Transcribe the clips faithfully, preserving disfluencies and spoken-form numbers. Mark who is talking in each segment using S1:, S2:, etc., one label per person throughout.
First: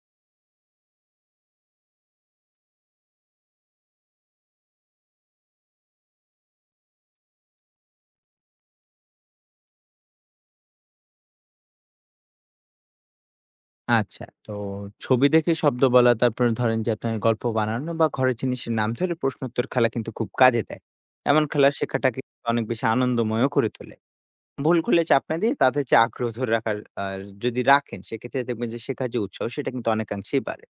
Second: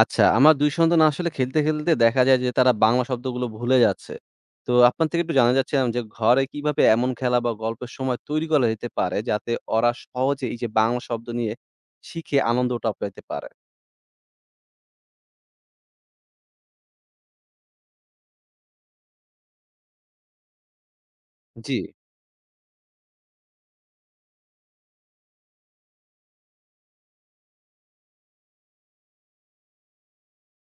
S1: আচ্ছা, আমার দুই সন্তান আসলে খেলতে, খেলতে দেখা যায় যে তারা বাংলা শব্দগুলো ভুলে যাচ্ছে। তো আপনার থেকে একটু জানা যাচ্ছিলাম যে ঘরে কিভাবে এমন খেলা বা গল্পের সময় তৈরি করা যেতে পারে যাতে ওরা সহজে এই যে বাংলা শব্দ নিয়ে শিখে আনন্দটা পেতে পারে?
S2: আচ্ছা। তো ছবি দেখে শব্দ বলা, তারপরে ধরেন যে আপনার গল্প বানানো বা ঘরের জিনিসের নাম ধরে প্রশ্নোত্তর খেলা কিন্তু খুব কাজে দেয়। এমন খেলা
S1: জি।
S2: শেখাটাকে অনেক বেশি আনন্দময়ও করে তোলে। ভুল করলে চাপনা দিয়ে তাদের যে আগ্রহ ধরে রাখার আর যদি রাখেন, সেক্ষেত্রে দেখবেন যে শেখার যে উৎসাহ সেটা কিন্তু অনেকাংশেই বাড়ে।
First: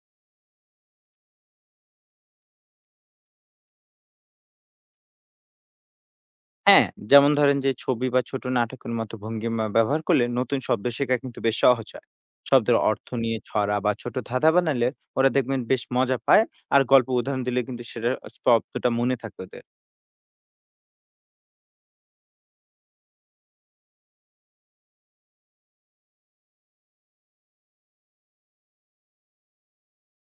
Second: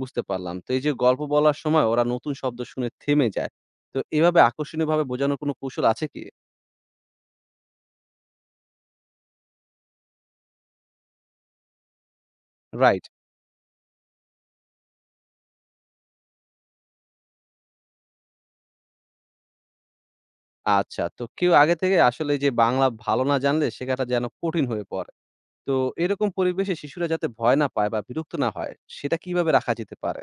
S1: বুঝতে পারলাম। তো এই যে গল্প বলার সময় ওরা নতুন শব্দ শুনে থেমে যায়। তো এভাবে আকর্ষণীয়ভাবে বোঝানোর কোনো কৌশল আছে কি?
S2: হ্যাঁ, যেমন ধরেন যে ছবি বা ছোট নাটকের মতো ভঙ্গিমা ব্যবহার করলে নতুন শব্দ শেখা কিন্তু বেশ সহজ হয়। শব্দের
S1: রাইট।
S2: অর্থ নিয়ে ছড়া বা ছোট ধাঁধা বানালে ওরা দেখবেন বেশ মজা পায়। আর গল্প উদাহরণ দিলে কিন্তু সেটার শব্দটা মনে থাকে ওদের।
S1: আচ্ছা, তো কেউ আগে থেকে আসলে এই যে বাংলা ভালো না জানলে শেখাটা যেন কঠিন হয়ে পড়ে। তো এরকম পরিবেশে শিশুরা যাতে ভয় না পায় বা বিরক্ত না হয়, সেটা কিভাবে রাখা যেতে পারে?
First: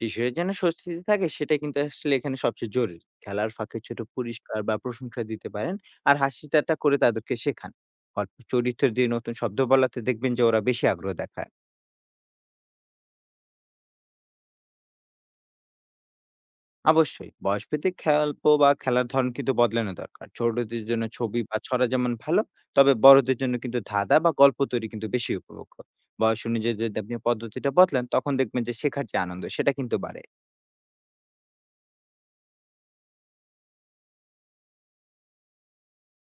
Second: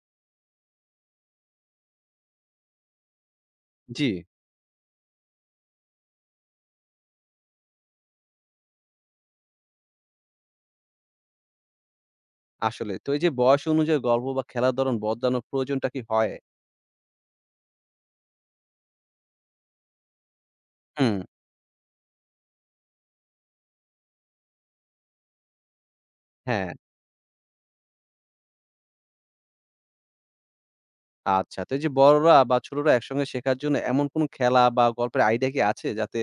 S2: কিশোরের যেন স্বস্তিতে থাকে, সেটা কিন্তু আসলে এখানে সবচেয়ে জরুরি। খেলার ফাঁকে ছোট
S1: জি।
S2: পুরস্কার বা প্রশংসা দিতে পারেন আর হাসি ঠাট্টা করে তাদেরকে শেখান। গল্প চরিত্র দিয়ে নতুন শব্দ বলাতে দেখবেন যে ওরা বেশি আগ্রহ দেখায়।
S1: আসলে। তো এই যে বয়স অনুযায়ী গল্প বা খেলার ধরন বদলানোর প্রয়োজনটা কি হয়?
S2: অবশ্যই বয়সভেদে গল্প বা খেলার ধরন কিন্তু বদলানো দরকার। ছোটদের জন্য
S1: হুম।
S2: ছবি বা ছড়া যেমন ভালো, তবে বড়দের জন্য কিন্তু ধাঁধা বা গল্প তৈরি কিন্তু বেশি উপভোগ্য। বয়স
S1: হ্যাঁ,
S2: অনুযায়ী যদি আপনি পদ্ধতিটা বদলান, তখন দেখবেন যে শেখার যে আনন্দ সেটা কিন্তু বাড়ে।
S1: আচ্ছা। তো এই যে বড়রা বা ছোটরা একসঙ্গে শেখার জন্য এমন কোন খেলা বা গল্পের আইডিয়া কি আছে যাতে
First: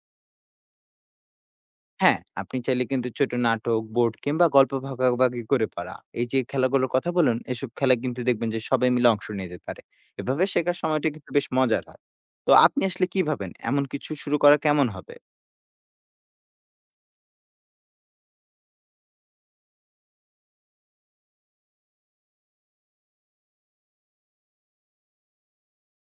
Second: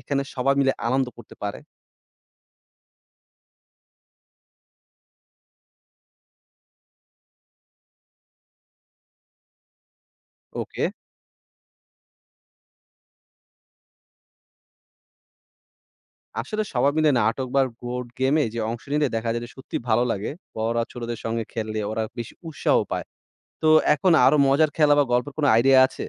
S1: এখানে সবাই মিলে আনন্দ করতে পারে?
S2: হ্যাঁ, আপনি চাইলে কিন্তু ছোট নাটক, বোর্ড কিংবা গল্প ভাগাভাগি করে পড়া। এই যে খেলাগুলোর কথা বললেন, এসব খেলায় কিন্তু দেখবেন যে সবাই মিলে অংশ নিতে পারে। এভাবে শেখার
S1: ওকে।
S2: সময়টা কিন্তু বেশ মজার হয়। তো আপনি আসলে কি ভাবেন, এমন কিছু শুরু করা কেমন হবে?
S1: আসলে সবাই মিলে নাটক বা বোর্ড গেমে যে অংশ নিলে দেখা যায় যে সত্যি ভালো লাগে। বড়রা ছোটদের সঙ্গে খেললে ওরা বেশি উৎসাহ পায়। তো এখন আরো মজার খেলা বা গল্পের কোন আইডিয়া আছে?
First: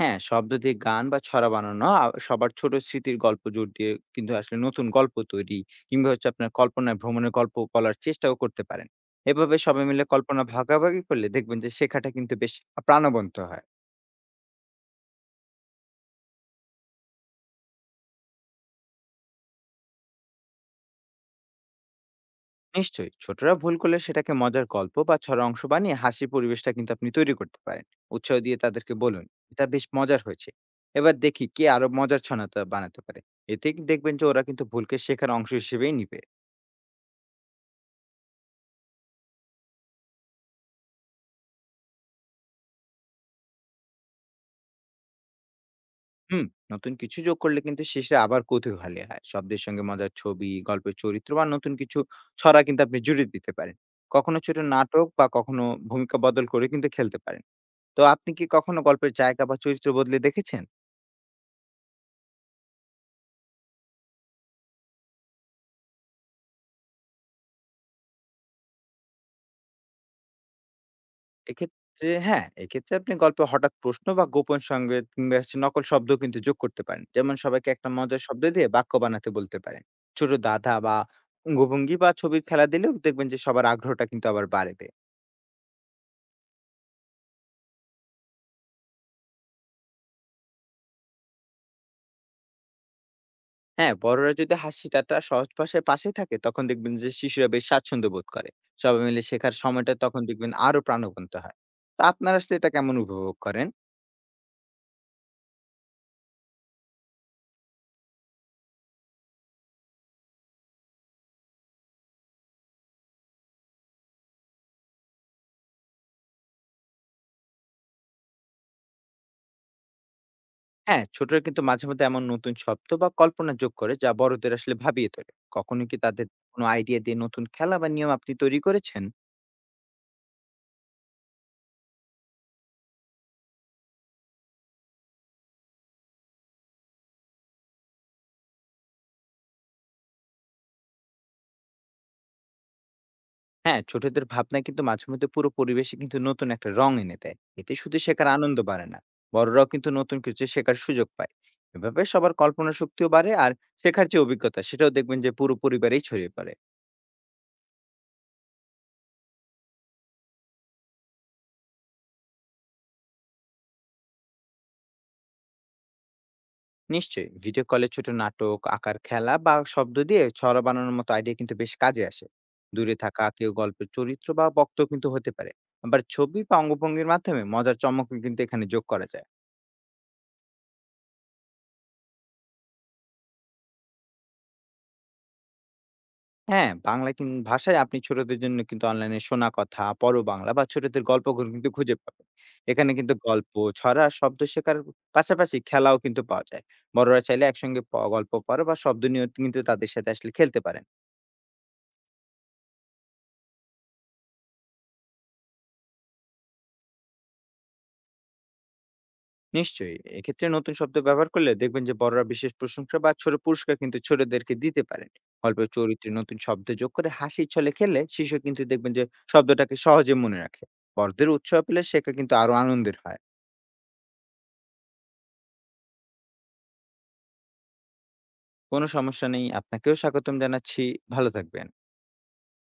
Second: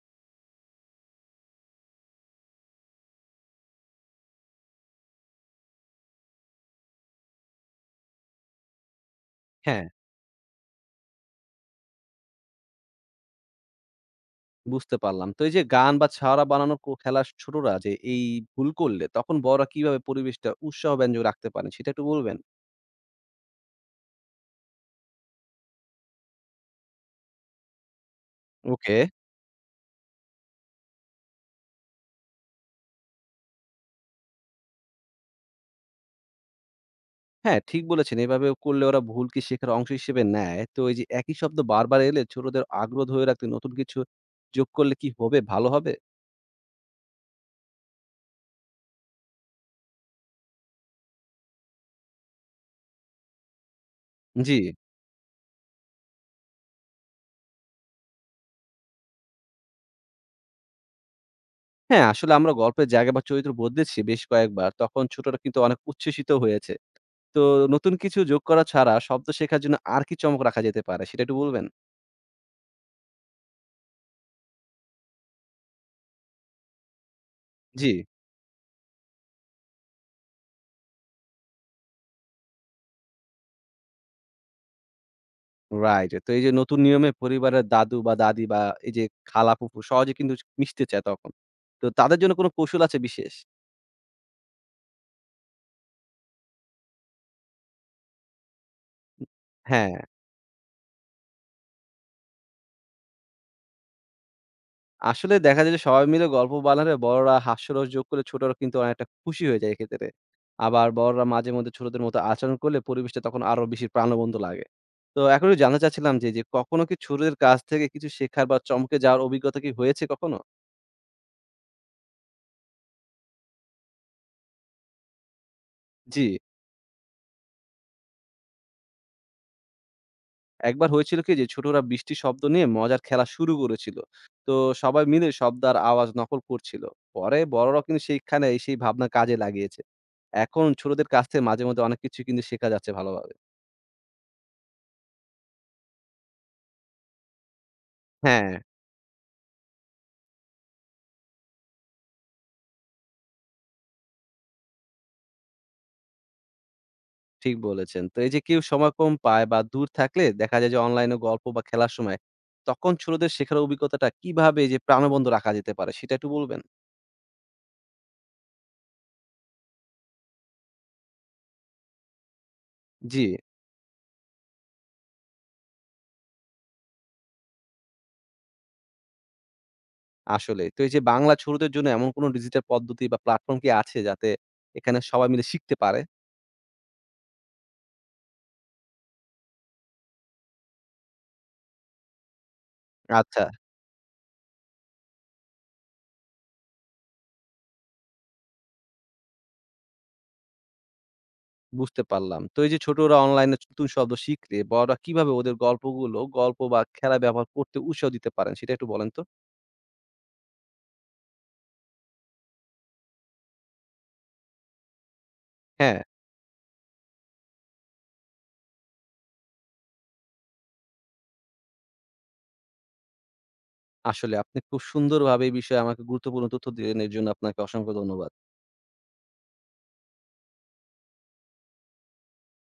S2: হ্যাঁ, শব্দ দিয়ে গান বা ছড়া বানানো, আ সবার ছোট স্মৃতির গল্প জোর দিয়ে কিন্তু আসলে নতুন গল্প তৈরি কিংবা হচ্ছে আপনার কল্পনায় ভ্রমণের গল্প বলার চেষ্টাও করতে পারেন। এভাবে
S1: হ্যাঁ।
S2: সবাই মিলে কল্পনা ভাগাভাগি করলে দেখবেন যে শেখাটা কিন্তু বেশ আ প্রাণবন্ত হয়।
S1: বুঝতে পারলাম। তো এই যে গান বা ছড়া বানানোর কো খেলার ছোটরা যে এই ভুল করলে তখন বড়রা কিভাবে পরিবেশটা উৎসাহব্যঞ্জক রাখতে পারেন সেটা একটু বলবেন?
S2: নিশ্চয়ই ছোটরা ভুল করলে সেটাকে মজার গল্প বা ছড়া অংশ বানিয়ে হাসি পরিবেশটা কিন্তু আপনি তৈরি করতে পারেন। উৎসাহ দিয়ে তাদেরকে
S1: ওকে।
S2: বলুন, এটা বেশ মজার হয়েছে, এবার দেখি কে আরো মজার ছনাটা বানাতে পারে। এতে কি দেখবেন যে ওরা কিন্তু ভুলকে শেখার অংশ হিসেবেই নিবে।
S1: হ্যাঁ, ঠিক বলেছেন। এভাবে করলে ওরা ভুলকে শেখার অংশ হিসেবে নেয়। তো এই যে একই শব্দ বারবার এলে ছোটদের আগ্রহ ধরে রাখতে নতুন কিছু যোগ করলে কি হবে ভালো হবে?
S2: হুম নতুন কিছু যোগ করলে কিন্তু শেষে আবার কৌতূহলী হয়। শব্দের সঙ্গে মজার ছবি, গল্পের চরিত্র বা নতুন কিছু ছড়া কিন্তু আপনি জুড়ে দিতে পারেন। কখনো
S1: জি।
S2: ছোট নাটক বা কখনো ভূমিকা বদল করে কিন্তু খেলতে পারেন। তো আপনি কি কখনো গল্পের জায়গা বা চরিত্র বদলে দেখেছেন?
S1: হ্যাঁ, আসলে আমরা গল্পের জায়গা বা চরিত্র বদলেছি বেশ কয়েকবার। তখন ছোটরা কিন্তু অনেক উচ্ছ্বসিত হয়েছে। তো নতুন কিছু যোগ করা ছাড়া শব্দ শেখার জন্য আর কি চমক রাখা যেতে পারে সেটা একটু বলবেন?
S2: এক্ষেত্রে হ্যাঁ, এক্ষেত্রে আপনি গল্পে হঠাৎ প্রশ্ন বা গোপন সংকেত কিংবা হচ্ছে নকল শব্দ কিন্তু যোগ করতে পারেন। যেমন, সবাইকে
S1: জি।
S2: একটা মজার শব্দ দিয়ে বাক্য বানাতে বলতে পারেন। ছোট ধাঁধা বা অঙ্গভঙ্গি বা ছবির খেলা দিলেও দেখবেন যে সবার আগ্রহটা কিন্তু আবার বাড়বে।
S1: রাইট। তো এই যে নতুন নিয়মে পরিবারের দাদু বা দাদি বা এই যে খালা-ফুফু সহজে কিন্তু মিশতে চায় তখন। তো তাদের জন্য কোনো কৌশল আছে বিশেষ?
S2: হ্যাঁ, বড়রা যদি হাসি ঠাট্টা সহজ ভাষায় পাশে থাকে, তখন দেখবেন যে শিশুরা বেশ স্বাচ্ছন্দ্য বোধ করে। সবাই মিলে শেখার
S1: হ্যাঁ।
S2: সময়টা তখন দেখবেন আরো প্রাণবন্ত হয়। তো আপনারা আসলে এটা কেমন উপভোগ করেন?
S1: আসলে দেখা যায় যে সবাই মিলে গল্প বানালে বড়রা হাস্যরস যোগ করলে ছোটরা কিন্তু অনেকটা খুশি হয়ে যায় এক্ষেত্রে। আবার বড়রা মাঝে মধ্যে ছোটদের মতো আচরণ করলে পরিবেশটা তখন আরো বেশি প্রাণবন্ত লাগে। তো এখন একটু জানতে চাচ্ছিলাম যে, যে কখনো কি ছোটদের কাছ থেকে কিছু শেখার বা চমকে যাওয়ার অভিজ্ঞতা কি হয়েছে কখনো?
S2: হ্যাঁ, ছোটরা কিন্তু মাঝে মধ্যে এমন নতুন শব্দ বা কল্পনা যোগ করে যা বড়দের আসলে ভাবিয়ে তোলে। কখনো কি
S1: জি।
S2: তাদের কোনো আইডিয়া দিয়ে নতুন খেলা বা নিয়ম আপনি তৈরি করেছেন?
S1: একবার হয়েছিল কি যে ছোটরা বৃষ্টির শব্দ নিয়ে মজার খেলা শুরু করেছিল। তো সবাই মিলে শব্দ আর আওয়াজ নকল করছিল। পরে বড়রাও কিন্তু সেইখানে সেই ভাবনা কাজে লাগিয়েছে। এখন ছোটদের কাছ থেকে মাঝে মধ্যে অনেক কিছু কিন্তু শেখা যাচ্ছে ভালোভাবে।
S2: হ্যাঁ, ছোটদের ভাবনা কিন্তু মাঝে মধ্যে পুরো পরিবেশে কিন্তু নতুন একটা রং এনে দেয়। এতে শুধু শেখার
S1: হ্যাঁ,
S2: আনন্দ বাড়ে না, বড়রাও কিন্তু নতুন কিছু শেখার সুযোগ পায়। এভাবে সবার কল্পনা শক্তিও বাড়ে আর শেখার যে অভিজ্ঞতা সেটাও দেখবেন যে পুরো পরিবারেই ছড়িয়ে পড়ে।
S1: ঠিক বলেছেন। তো এই যে কেউ সময় কম পায় বা দূর থাকলে দেখা যায় যে অনলাইনে গল্প বা খেলার সময় তখন ছোটদের শেখার অভিজ্ঞতাটা কিভাবে এই যে প্রাণবন্ত রাখা যেতে পারে সেটা একটু বলবেন?
S2: নিশ্চয়ই ভিডিও কলে ছোট নাটক, আঁকার খেলা বা শব্দ দিয়ে ছড়া বানানোর মতো আইডিয়া কিন্তু বেশ কাজে আসে। দূরে
S1: জি,
S2: থাকা কেউ গল্পের চরিত্র বা বক্ত কিন্তু হতে পারে। আবার ছবি বা অঙ্গভঙ্গির মাধ্যমে মজার চমক কিন্তু এখানে যোগ করা যায়।
S1: আসলেই। তো এই যে বাংলা ছোটদের জন্য এমন কোনো ডিজিটাল পদ্ধতি বা প্ল্যাটফর্ম কি আছে যাতে এখানে সবাই মিলে শিখতে পারে?
S2: হ্যাঁ, বাংলা কিন- ভাষায় আপনি ছোটদের জন্য কিন্তু অনলাইনে শোনা কথা পর বাংলা বা ছোটদের গল্পগুলো কিন্তু খুঁজে পাবেন। এখানে কিন্তু
S1: আচ্ছা,
S2: গল্প, ছড়া, শব্দ শেখার পাশাপাশি খেলাও কিন্তু পাওয়া যায়। বড়রা চাইলে একসঙ্গে প- গল্প পড়া বা শব্দ নিয়ে কিন্তু তাদের সাথে আসলে খেলতে পারেন।
S1: বুঝতে পারলাম। তো এই যে ছোটরা অনলাইনে নতুন শব্দ শিখলে বড়রা কিভাবে ওদের গল্পগুলো, গল্প বা খেলা ব্যবহার করতে উৎসাহ দিতে পারেন সেটা একটু বলেন তো?
S2: নিশ্চয়ই এক্ষেত্রে নতুন শব্দ ব্যবহার করলে দেখবেন যে বড়রা বিশেষ প্রশংসা বা ছোট পুরস্কার কিন্তু ছোটদেরকে দিতে পারেন। গল্পের
S1: হ্যাঁ,
S2: চরিত্রে নতুন শব্দ যোগ করে হাসির ছলে খেললে শিশু কিন্তু দেখবেন যে শব্দটাকে সহজে মনে রাখে। বড়দের উৎসাহ পেলে শেখা কিন্তু আরো আনন্দের হয়।
S1: আসলে আপনি খুব সুন্দরভাবে এই বিষয়ে আমাকে গুরুত্বপূর্ণ তথ্য দিলেন। এর জন্য আপনাকে অসংখ্য ধন্যবাদ।
S2: কোনো সমস্যা নেই, আপনাকেও স্বাগতম জানাচ্ছি। ভালো থাকবেন।